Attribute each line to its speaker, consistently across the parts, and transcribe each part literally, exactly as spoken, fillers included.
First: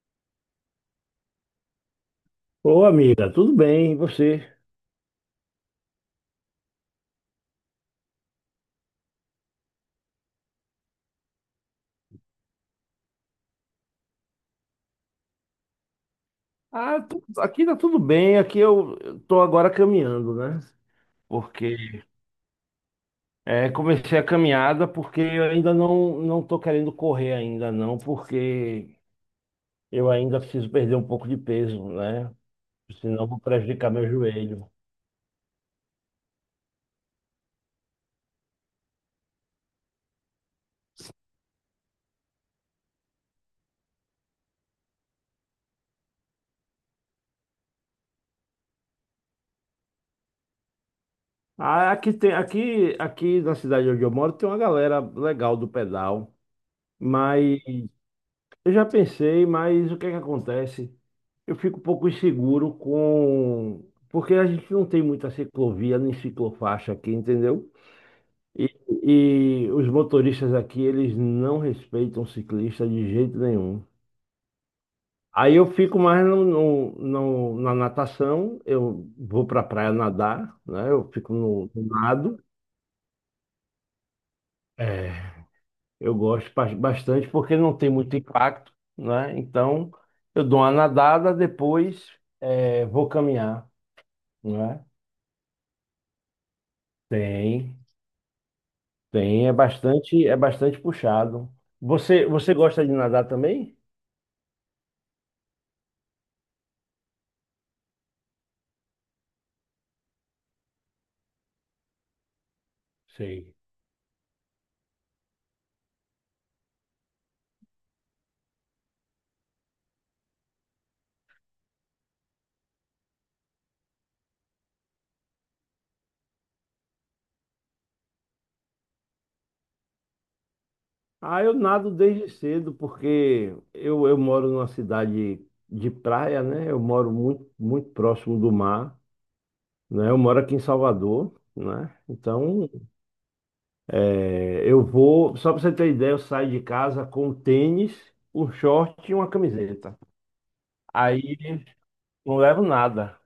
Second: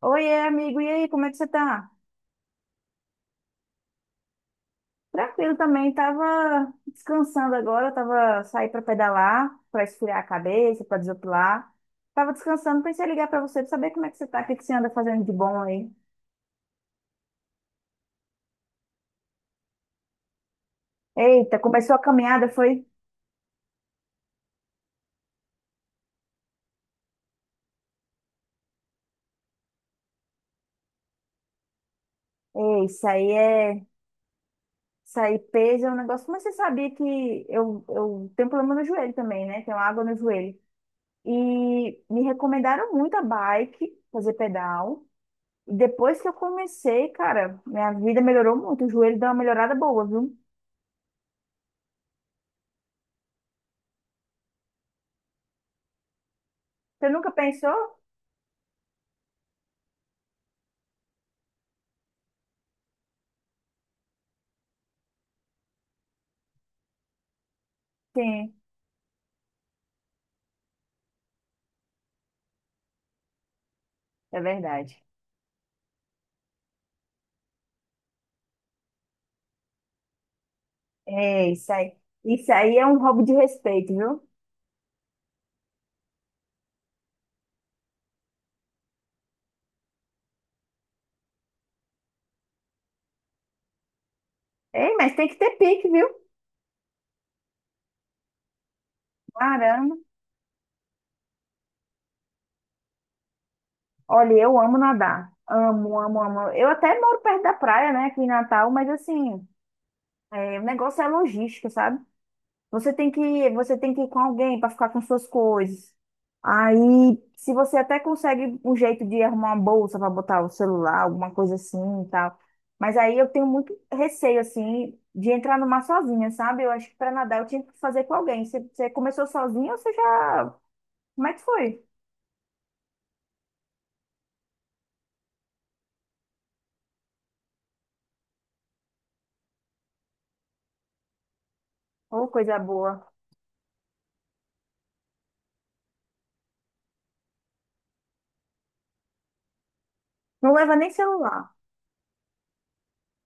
Speaker 1: Oiê, amigo, e aí, como é que você tá?
Speaker 2: Ô, amiga, tudo bem? E você?
Speaker 1: Tranquilo também, tava descansando agora, tava saí para pedalar, para esfriar a cabeça, para desopilar. Tava descansando, pensei em ligar para você para saber como é que você tá, o que que você anda fazendo de bom aí.
Speaker 2: Ah, tu- aqui tá tudo bem. Aqui eu eu tô agora caminhando, né?
Speaker 1: Eita, começou a
Speaker 2: Porque
Speaker 1: caminhada, foi?
Speaker 2: é, comecei a caminhada porque eu ainda não não tô querendo correr ainda não, porque eu ainda preciso perder um pouco de peso, né?
Speaker 1: Ei, isso
Speaker 2: Senão eu
Speaker 1: aí
Speaker 2: vou
Speaker 1: é,
Speaker 2: prejudicar meu joelho.
Speaker 1: isso aí peso é um negócio, mas você sabia que eu, eu tenho problema no joelho também, né? Tenho água no joelho. E me recomendaram muito a bike, fazer pedal. Depois que eu comecei, cara, minha vida melhorou muito. O joelho deu uma melhorada boa, viu?
Speaker 2: Ah, aqui tem aqui aqui na cidade onde eu moro tem uma galera legal do pedal,
Speaker 1: Você nunca
Speaker 2: mas
Speaker 1: pensou?
Speaker 2: eu já pensei, mas o que é que acontece? Eu fico um pouco inseguro com. Porque a gente não tem muita ciclovia nem ciclofaixa aqui, entendeu?
Speaker 1: Sim,
Speaker 2: E, e os motoristas aqui, eles não respeitam ciclista de jeito nenhum.
Speaker 1: é verdade.
Speaker 2: Aí eu fico mais no, no- no- na natação, eu vou pra praia nadar, né? Eu fico
Speaker 1: É,
Speaker 2: no,
Speaker 1: isso
Speaker 2: no
Speaker 1: aí.
Speaker 2: nado.
Speaker 1: Isso aí é um roubo de respeito, viu?
Speaker 2: É. Eu gosto bas- bastante porque não tem muito impacto, né? Então, eu dou uma nadada, depois eh, vou caminhar, né?
Speaker 1: Ei, mas tem que ter pique, viu?
Speaker 2: Tem, tem, é
Speaker 1: Caramba.
Speaker 2: bastante, é bastante puxado. Você, você gosta de nadar também?
Speaker 1: Olha, eu amo nadar. Amo, amo, amo. Eu até moro perto da praia, né, aqui em Natal, mas assim, é, o negócio é logística, sabe? Você tem que,
Speaker 2: Sim.
Speaker 1: você tem que ir com alguém para ficar com suas coisas. Aí, se você até consegue um jeito de arrumar uma bolsa para botar o celular, alguma coisa assim e tal. Mas aí eu tenho muito receio, assim, de entrar no mar sozinha, sabe? Eu acho que para nadar eu tinha que fazer com alguém. Você, você começou sozinha ou você já. Como é que
Speaker 2: Ah, eu
Speaker 1: foi?
Speaker 2: nado desde cedo porque eu, eu moro numa cidade de praia, né? Eu moro muito, muito próximo do mar, né? Eu moro aqui em Salvador, né?
Speaker 1: Ô, coisa
Speaker 2: Então,
Speaker 1: boa.
Speaker 2: é, eu vou, só para você ter ideia, eu saio de casa com um tênis, um short e uma camiseta.
Speaker 1: Não leva nem
Speaker 2: Aí
Speaker 1: celular.
Speaker 2: não levo nada.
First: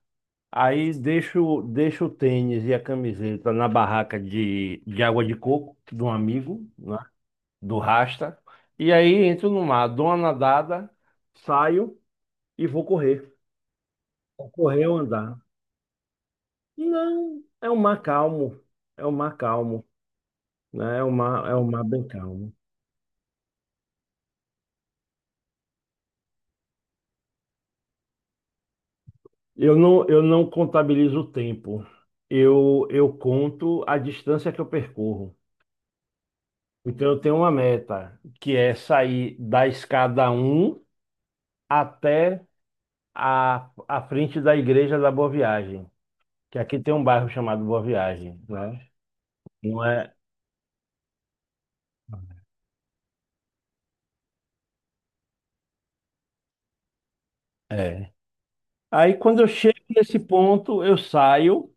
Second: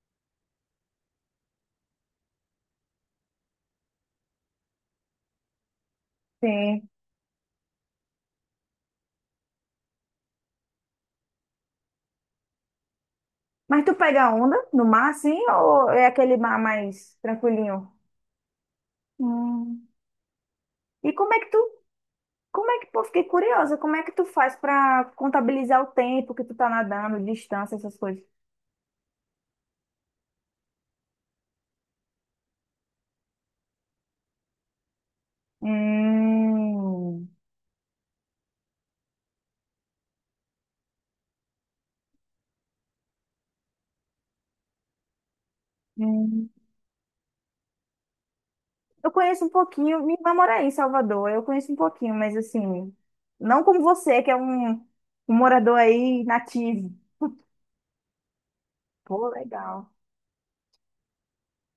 Speaker 2: Aí deixo, deixo o tênis e a camiseta na barraca de, de água de coco de um amigo,
Speaker 1: Sim.
Speaker 2: né, do Rasta. E aí entro no mar, dou uma nadada, saio e vou correr.
Speaker 1: Mas tu pega
Speaker 2: Vou
Speaker 1: onda no
Speaker 2: correr ou
Speaker 1: mar, assim,
Speaker 2: andar.
Speaker 1: ou é aquele mar mais
Speaker 2: Não, é um
Speaker 1: tranquilinho?
Speaker 2: mar calmo. É um mar calmo,
Speaker 1: Hum.
Speaker 2: né? É um
Speaker 1: E como é que
Speaker 2: mar, é
Speaker 1: tu
Speaker 2: um mar bem calmo.
Speaker 1: Como é que, pô, fiquei curiosa, como é que tu faz pra contabilizar o tempo que tu tá nadando, distância, essas coisas?
Speaker 2: Eu não, eu não contabilizo o tempo. Eu, eu conto a distância que eu percorro. Então, eu
Speaker 1: Hum,
Speaker 2: tenho uma meta, que é sair da escada um até a, a frente da Igreja da Boa Viagem,
Speaker 1: hum.
Speaker 2: que aqui tem um bairro chamado Boa Viagem, né?
Speaker 1: Eu conheço um
Speaker 2: Não
Speaker 1: pouquinho,
Speaker 2: é?
Speaker 1: minha irmã mora aí em Salvador, eu conheço um pouquinho, mas assim, não como você, que é um, um morador aí nativo.
Speaker 2: É. Aí,
Speaker 1: Pô,
Speaker 2: quando eu chego
Speaker 1: legal.
Speaker 2: nesse ponto, eu saio,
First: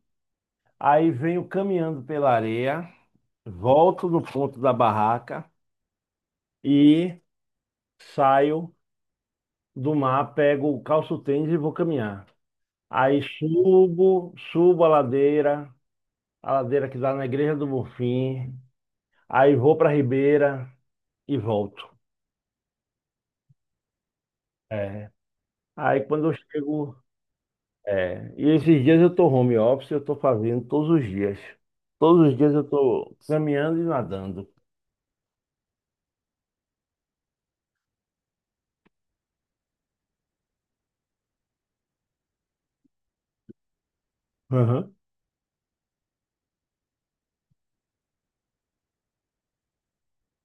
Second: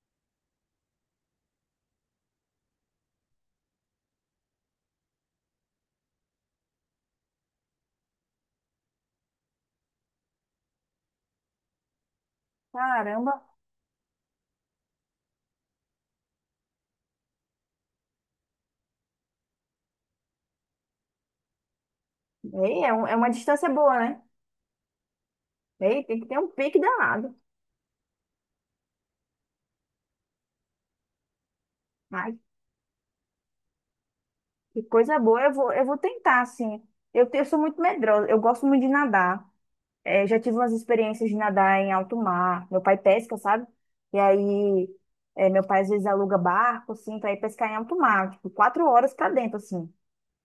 Speaker 2: aí venho caminhando pela areia, volto no ponto da barraca e saio do mar, pego, calço o tênis e vou caminhar. Aí
Speaker 1: Caramba.
Speaker 2: subo, subo a ladeira, a ladeira que dá na Igreja do Bonfim. Aí vou para a Ribeira e volto.
Speaker 1: Ei, é, um- é uma distância boa, né?
Speaker 2: É. Aí
Speaker 1: Ei, tem que
Speaker 2: quando eu
Speaker 1: ter um pique
Speaker 2: chego.
Speaker 1: danado.
Speaker 2: É. E esses dias eu estou home office, eu estou fazendo todos os dias. Todos os
Speaker 1: Ai,
Speaker 2: dias eu estou caminhando e nadando.
Speaker 1: que coisa boa. Eu vou, eu vou tentar, assim. Eu, te- eu sou muito medrosa. Eu gosto muito de nadar. É, já tive umas experiências de nadar em alto mar. Meu pai pesca, sabe? E aí,
Speaker 2: Aham.
Speaker 1: é, meu pai às vezes aluga barco, assim, pra ir pescar em alto mar, tipo, quatro horas pra dentro, assim.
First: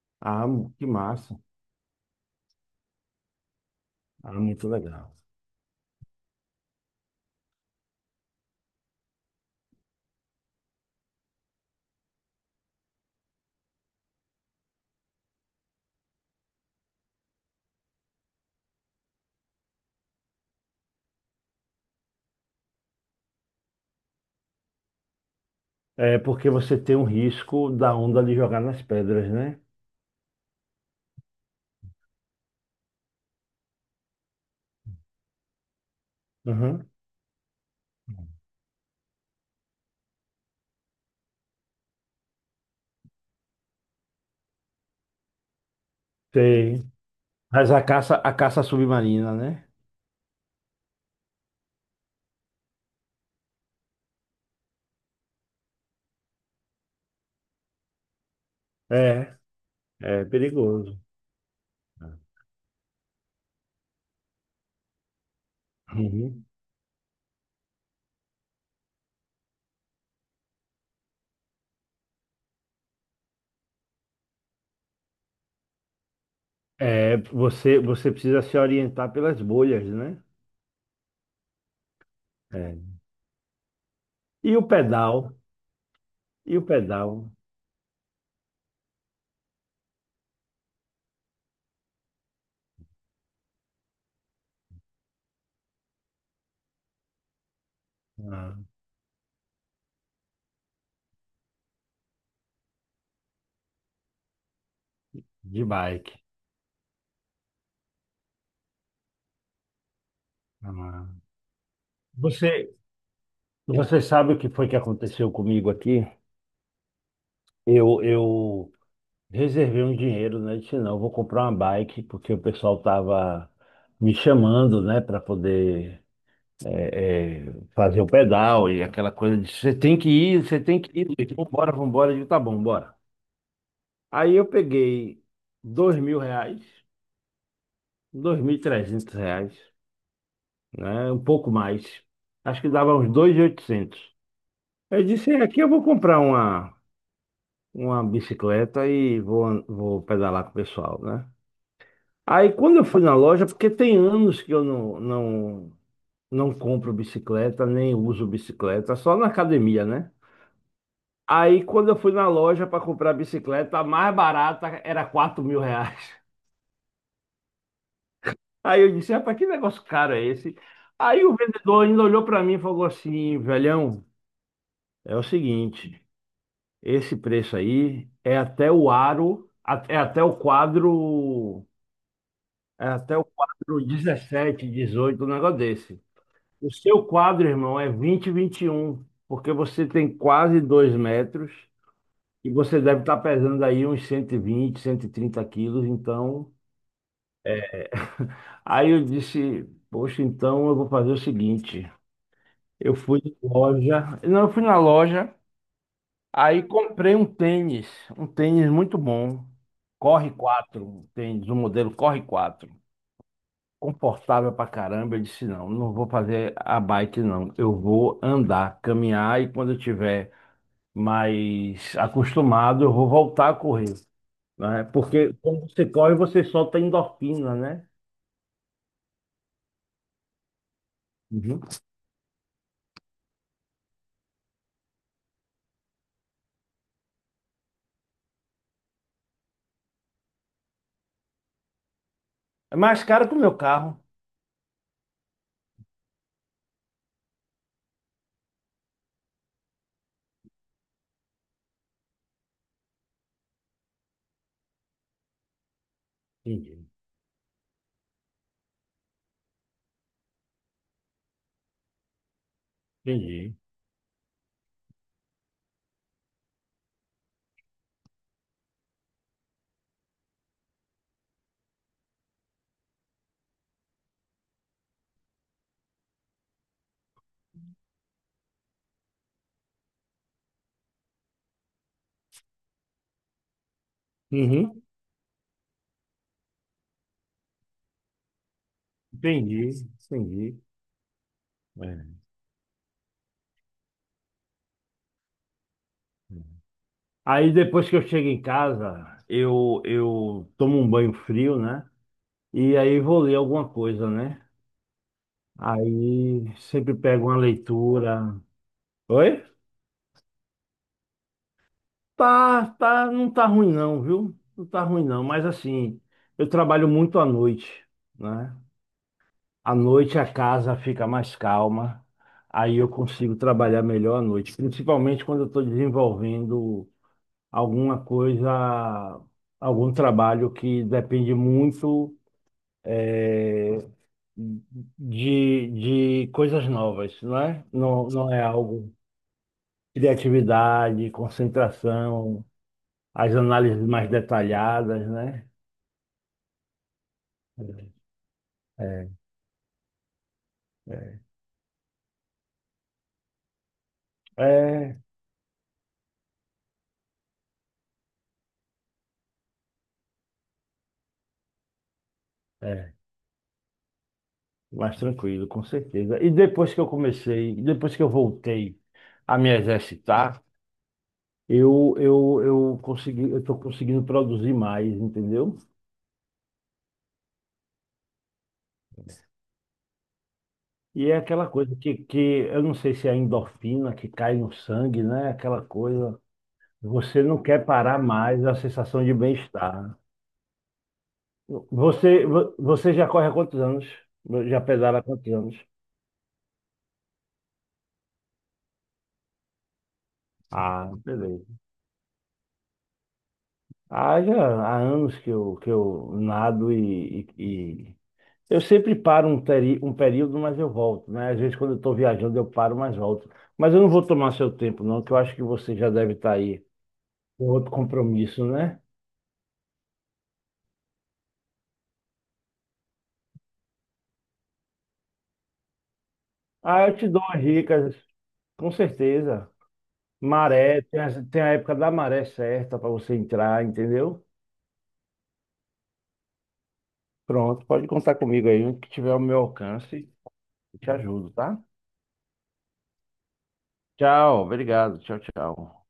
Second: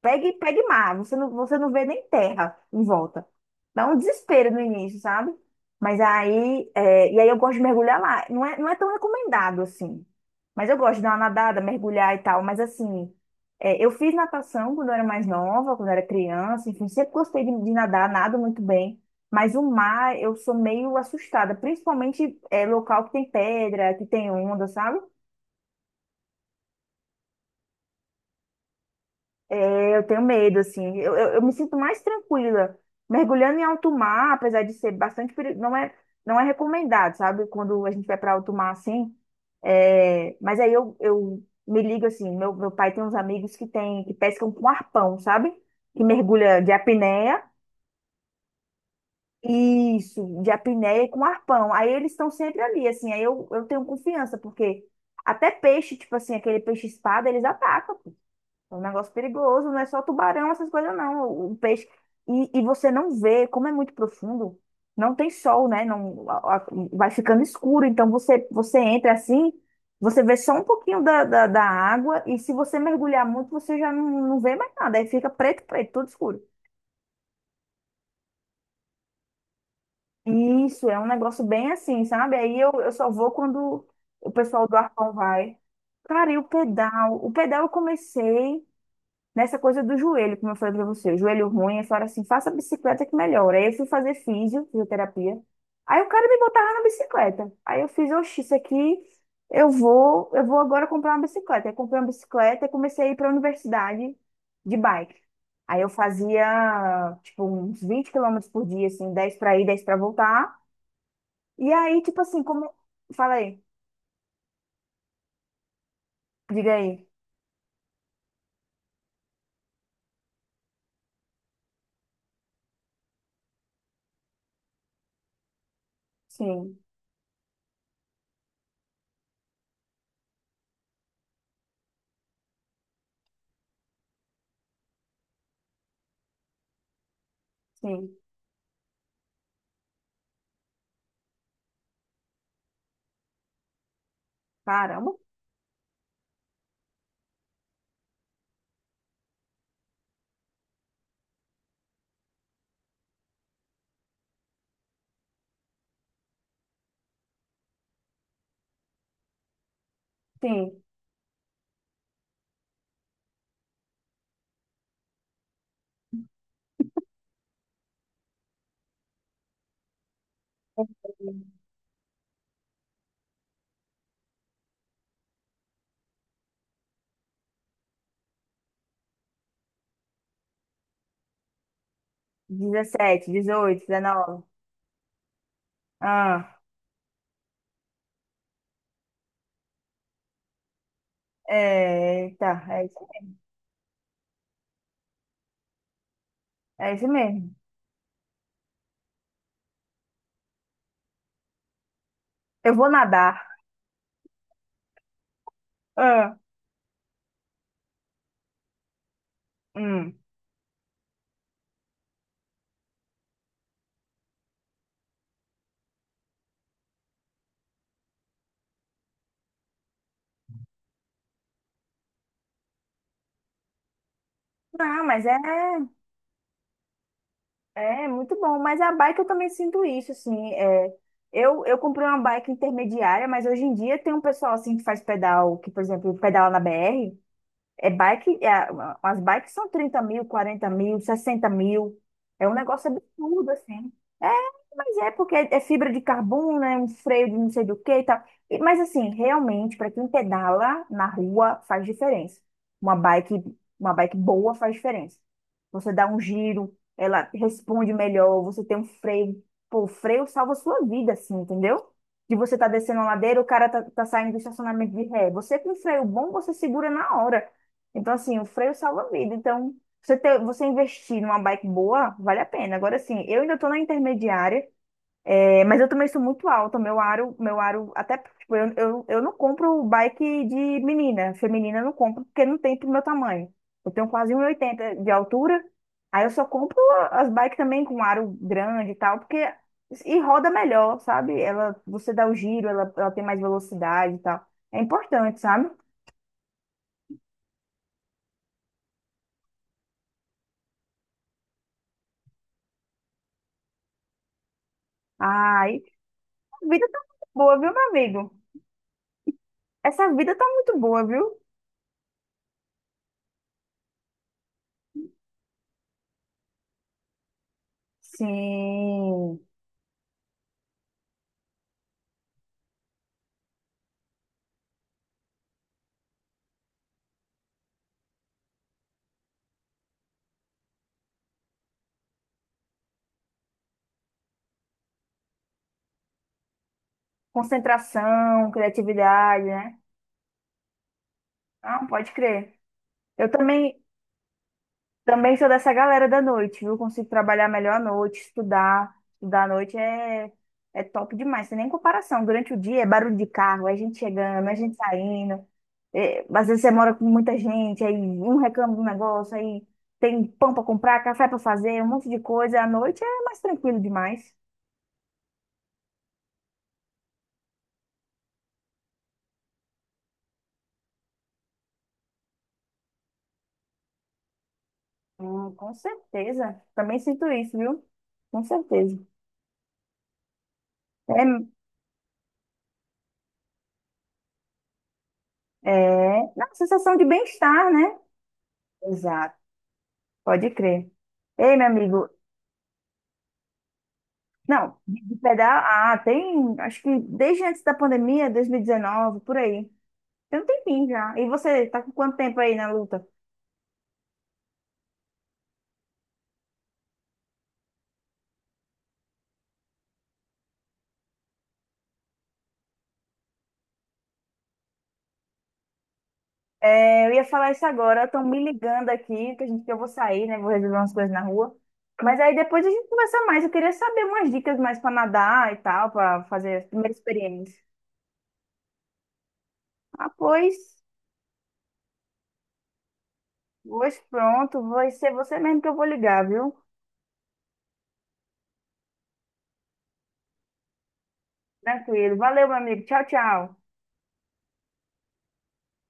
Speaker 1: Pegue,
Speaker 2: Ah,
Speaker 1: pegue
Speaker 2: que
Speaker 1: mar, você não,
Speaker 2: massa.
Speaker 1: você não vê nem terra em volta. Dá um
Speaker 2: Ah,
Speaker 1: desespero no
Speaker 2: muito
Speaker 1: início,
Speaker 2: legal.
Speaker 1: sabe? Mas aí, é, e aí eu gosto de mergulhar lá. Não é, não é tão recomendado assim. Mas eu gosto de dar uma nadada, mergulhar e tal. Mas assim, é, eu fiz natação quando eu era mais nova, quando eu era criança, enfim, sempre gostei de, de nadar, nado muito bem. Mas o mar, eu sou meio assustada, principalmente é, local que tem pedra, que tem onda, sabe?
Speaker 2: É porque você tem um risco da onda de jogar nas pedras, né?
Speaker 1: É, eu tenho medo, assim. Eu, eu, eu me sinto mais tranquila. Mergulhando em alto mar, apesar de ser bastante perigoso, não é, não é
Speaker 2: Uhum.
Speaker 1: recomendado, sabe? Quando a gente vai para alto mar, assim. É, mas aí eu, eu me ligo, assim, meu, meu pai tem uns amigos que tem, que pescam com arpão, sabe? Que mergulha de
Speaker 2: Sei.
Speaker 1: apneia.
Speaker 2: Mas a caça, a caça submarina, né?
Speaker 1: Isso, de apneia e com arpão. Aí eles estão sempre ali, assim. Aí eu, eu tenho confiança, porque até peixe, tipo assim, aquele peixe-espada, eles atacam. É um negócio
Speaker 2: É,
Speaker 1: perigoso, não é só
Speaker 2: é
Speaker 1: tubarão, essas coisas
Speaker 2: perigoso.
Speaker 1: não. O, o peixe. E, e você não vê, como é muito profundo, não tem sol, né? Não, a-
Speaker 2: Uhum.
Speaker 1: a- vai ficando escuro. Então você, você entra assim, você vê só um pouquinho da, da, da água, e se você mergulhar muito, você já não, não vê mais nada. Aí fica preto, preto, tudo escuro.
Speaker 2: É, você, você precisa se orientar pelas bolhas, né?
Speaker 1: Isso, é um negócio bem assim, sabe? Aí eu,
Speaker 2: É.
Speaker 1: eu só vou quando o
Speaker 2: E o
Speaker 1: pessoal do arpão
Speaker 2: pedal,
Speaker 1: vai. Cara, e o
Speaker 2: e o
Speaker 1: pedal?
Speaker 2: pedal
Speaker 1: O pedal eu comecei nessa coisa do joelho, como eu falei pra você, o joelho ruim, eu falei assim, faça bicicleta que melhora. Aí eu fui fazer físio, fisioterapia. Aí o cara me botava na bicicleta. Aí eu fiz, oxi, isso
Speaker 2: ah,
Speaker 1: aqui eu vou, eu vou agora comprar uma bicicleta. Aí comprei uma bicicleta e comecei a ir para a universidade de bike.
Speaker 2: de
Speaker 1: Aí eu
Speaker 2: bike.
Speaker 1: fazia, tipo, uns vinte quilômetros por dia, assim, dez para ir, dez para voltar.
Speaker 2: Ah.
Speaker 1: E aí, tipo assim, como...
Speaker 2: Você,
Speaker 1: Falei,
Speaker 2: você sabe o que foi que aconteceu comigo aqui?
Speaker 1: diga aí.
Speaker 2: Eu, eu reservei um dinheiro, né? Disse, não, eu vou comprar uma bike, porque o pessoal tava me chamando, né, para poder
Speaker 1: Sim,
Speaker 2: é, é, fazer o pedal e aquela coisa de você tem que ir, você tem que ir. Luiz. Vambora, vambora. Eu digo, tá bom, bora. Aí eu peguei dois mil reais,
Speaker 1: sim.
Speaker 2: dois mil e trezentos reais, né? Um pouco mais. Acho que dava uns dois mil e oitocentos. Eu
Speaker 1: Caramba.
Speaker 2: disse, é, aqui eu vou comprar uma, uma bicicleta e vou, vou pedalar com o pessoal, né? Aí quando eu fui na loja, porque tem anos que eu não, não, não compro bicicleta, nem uso bicicleta, só na academia, né?
Speaker 1: Sim.
Speaker 2: Aí quando eu fui na loja para comprar a bicicleta, a mais barata era quatro mil reais. Aí eu disse, rapaz, que negócio caro é esse? Aí o vendedor ainda olhou para mim e falou assim: velhão, é o seguinte, esse preço aí é até o aro, a- é até o quadro, é até o
Speaker 1: dezessete, dezoito
Speaker 2: quadro
Speaker 1: dezenove.
Speaker 2: dezessete, dezoito, um negócio desse.
Speaker 1: Ah,
Speaker 2: O seu quadro, irmão, é vinte, vinte e um, porque você tem quase dois metros.
Speaker 1: é,
Speaker 2: E
Speaker 1: tá,
Speaker 2: você
Speaker 1: é isso,
Speaker 2: deve estar pesando aí uns cento cento e vinte, cento e trinta quilos, então.
Speaker 1: é isso mesmo.
Speaker 2: Aí eu disse, poxa, então eu vou fazer o seguinte.
Speaker 1: Eu vou
Speaker 2: Eu fui
Speaker 1: nadar.
Speaker 2: na loja, não, eu fui na loja,
Speaker 1: Ah,
Speaker 2: aí comprei um tênis, um tênis muito bom.
Speaker 1: hum.
Speaker 2: Corre quatro, um tênis, um modelo Corre quatro, confortável pra caramba. Eu disse, não, não vou fazer a bike, não. Eu vou andar, caminhar e quando eu tiver mais acostumado, eu vou voltar a correr, né?
Speaker 1: Não, mas
Speaker 2: Porque
Speaker 1: é,
Speaker 2: quando você corre, você solta endorfina, né?
Speaker 1: é muito bom. Mas a bike eu também sinto isso, assim. É,
Speaker 2: Uhum.
Speaker 1: eu, eu comprei uma bike intermediária, mas hoje em dia tem um pessoal assim que faz pedal, que, por exemplo, pedala na B R. É bike, é, as bikes são trinta mil, quarenta mil, sessenta mil. É um
Speaker 2: É
Speaker 1: negócio
Speaker 2: mais caro que o
Speaker 1: absurdo,
Speaker 2: meu
Speaker 1: assim.
Speaker 2: carro.
Speaker 1: É, mas é porque é fibra de carbono, é um freio de não sei do que e tal. E- Mas assim, realmente, para quem pedala na rua, faz diferença. Uma bike, uma bike boa faz diferença. Você dá um giro,
Speaker 2: Entendi,
Speaker 1: ela responde melhor, você tem um freio. Pô, o freio salva a sua vida, assim, entendeu? De você tá descendo a ladeira, o
Speaker 2: entendi.
Speaker 1: cara tá, tá saindo do estacionamento de ré. Você com um freio bom, você segura na hora. Então, assim, o freio salva a vida. Então, você ter, você investir numa bike boa, vale a pena. Agora, assim, eu ainda tô na intermediária. É, mas eu também sou muito alta, meu aro, meu aro, até, tipo, eu, eu, eu não compro bike de menina, feminina eu não compro, porque não tem pro meu tamanho. Eu tenho quase um e
Speaker 2: Uhum.
Speaker 1: oitenta de altura, aí eu só compro as bikes também com aro grande e tal, porque,
Speaker 2: Entendi,
Speaker 1: e roda
Speaker 2: entendi.
Speaker 1: melhor, sabe? Ela, você
Speaker 2: É.
Speaker 1: dá o giro, ela, ela tem mais velocidade e tal. É importante, sabe?
Speaker 2: Aí depois que eu chego em casa, eu, eu tomo um banho frio, né? E aí vou ler alguma coisa, né?
Speaker 1: Ai,
Speaker 2: Aí
Speaker 1: a vida
Speaker 2: sempre
Speaker 1: tá
Speaker 2: pego
Speaker 1: muito
Speaker 2: uma
Speaker 1: boa, viu, meu amigo?
Speaker 2: leitura. Oi?
Speaker 1: Essa vida tá muito boa, viu?
Speaker 2: Tá, tá, não tá ruim não, viu? Não tá ruim não, mas assim, eu trabalho muito à noite, né?
Speaker 1: Sim,
Speaker 2: À noite a casa fica mais calma, aí eu consigo trabalhar melhor à noite, principalmente quando eu estou desenvolvendo alguma coisa, algum trabalho que depende muito eh, de, de coisas novas, não é? Não, não é
Speaker 1: concentração,
Speaker 2: algo,
Speaker 1: criatividade, né?
Speaker 2: criatividade,
Speaker 1: Ah, pode
Speaker 2: concentração,
Speaker 1: crer. Eu
Speaker 2: as
Speaker 1: também,
Speaker 2: análises mais detalhadas,
Speaker 1: também
Speaker 2: né?
Speaker 1: sou dessa galera da noite, viu? Consigo trabalhar melhor à noite, estudar.
Speaker 2: É,
Speaker 1: Estudar à noite é, é top
Speaker 2: é,
Speaker 1: demais, sem nem comparação. Durante o dia é barulho de carro, é gente chegando, é gente
Speaker 2: é,
Speaker 1: saindo. É, às vezes você mora com muita gente, aí um reclama do negócio, aí tem pão pra comprar, café pra fazer, um monte de coisa. À
Speaker 2: é,
Speaker 1: noite é mais tranquilo demais.
Speaker 2: mais tranquilo, com certeza. E depois que eu comecei, depois que eu voltei a me exercitar, eu, eu, eu consegui, eu estou conseguindo produzir mais,
Speaker 1: Hum,
Speaker 2: entendeu?
Speaker 1: com certeza. Também sinto isso, viu? Com certeza.
Speaker 2: E é
Speaker 1: É,
Speaker 2: aquela coisa que, que eu não sei se é a endorfina que cai no sangue, né? Aquela
Speaker 1: é,
Speaker 2: coisa,
Speaker 1: não, sensação de
Speaker 2: você não quer
Speaker 1: bem-estar, né?
Speaker 2: parar mais, a sensação de
Speaker 1: Exato.
Speaker 2: bem-estar.
Speaker 1: Pode crer. Ei, meu amigo,
Speaker 2: Você, vo- você já corre há quantos anos? Já
Speaker 1: não,
Speaker 2: pedala há
Speaker 1: de
Speaker 2: quantos anos?
Speaker 1: pedal, ah, tem, acho que desde antes da pandemia, dois mil e dezenove, por aí. Tem um tempinho
Speaker 2: Ah,
Speaker 1: já. E
Speaker 2: beleza.
Speaker 1: você, tá com quanto tempo aí na luta?
Speaker 2: Ah, já há anos que eu, que eu nado e, e- e- eu sempre paro um, teri- um período, mas eu volto, né? Às vezes quando eu estou viajando eu paro, mas volto. Mas eu não vou tomar seu tempo, não, que eu acho que você já deve estar aí
Speaker 1: É, eu ia
Speaker 2: com
Speaker 1: falar isso
Speaker 2: outro
Speaker 1: agora, estão me
Speaker 2: compromisso, né?
Speaker 1: ligando aqui, que a gente, que eu vou sair, né, vou resolver umas coisas na rua. Mas aí depois a gente conversa mais, eu queria saber umas dicas mais para nadar e tal, para fazer as
Speaker 2: Ah,
Speaker 1: primeiras
Speaker 2: eu te dou as
Speaker 1: experiências.
Speaker 2: dicas, com certeza.
Speaker 1: Ah, pois,
Speaker 2: Maré, tem a, tem a época da maré certa para você entrar,
Speaker 1: hoje
Speaker 2: entendeu?
Speaker 1: pronto, vai ser você mesmo que eu vou ligar, viu?
Speaker 2: Pronto, pode contar comigo aí, o que tiver ao meu alcance, eu te ajudo, tá?
Speaker 1: Tranquilo. Valeu, meu amigo. Tchau, tchau.
Speaker 2: Tchau, obrigado, tchau, tchau.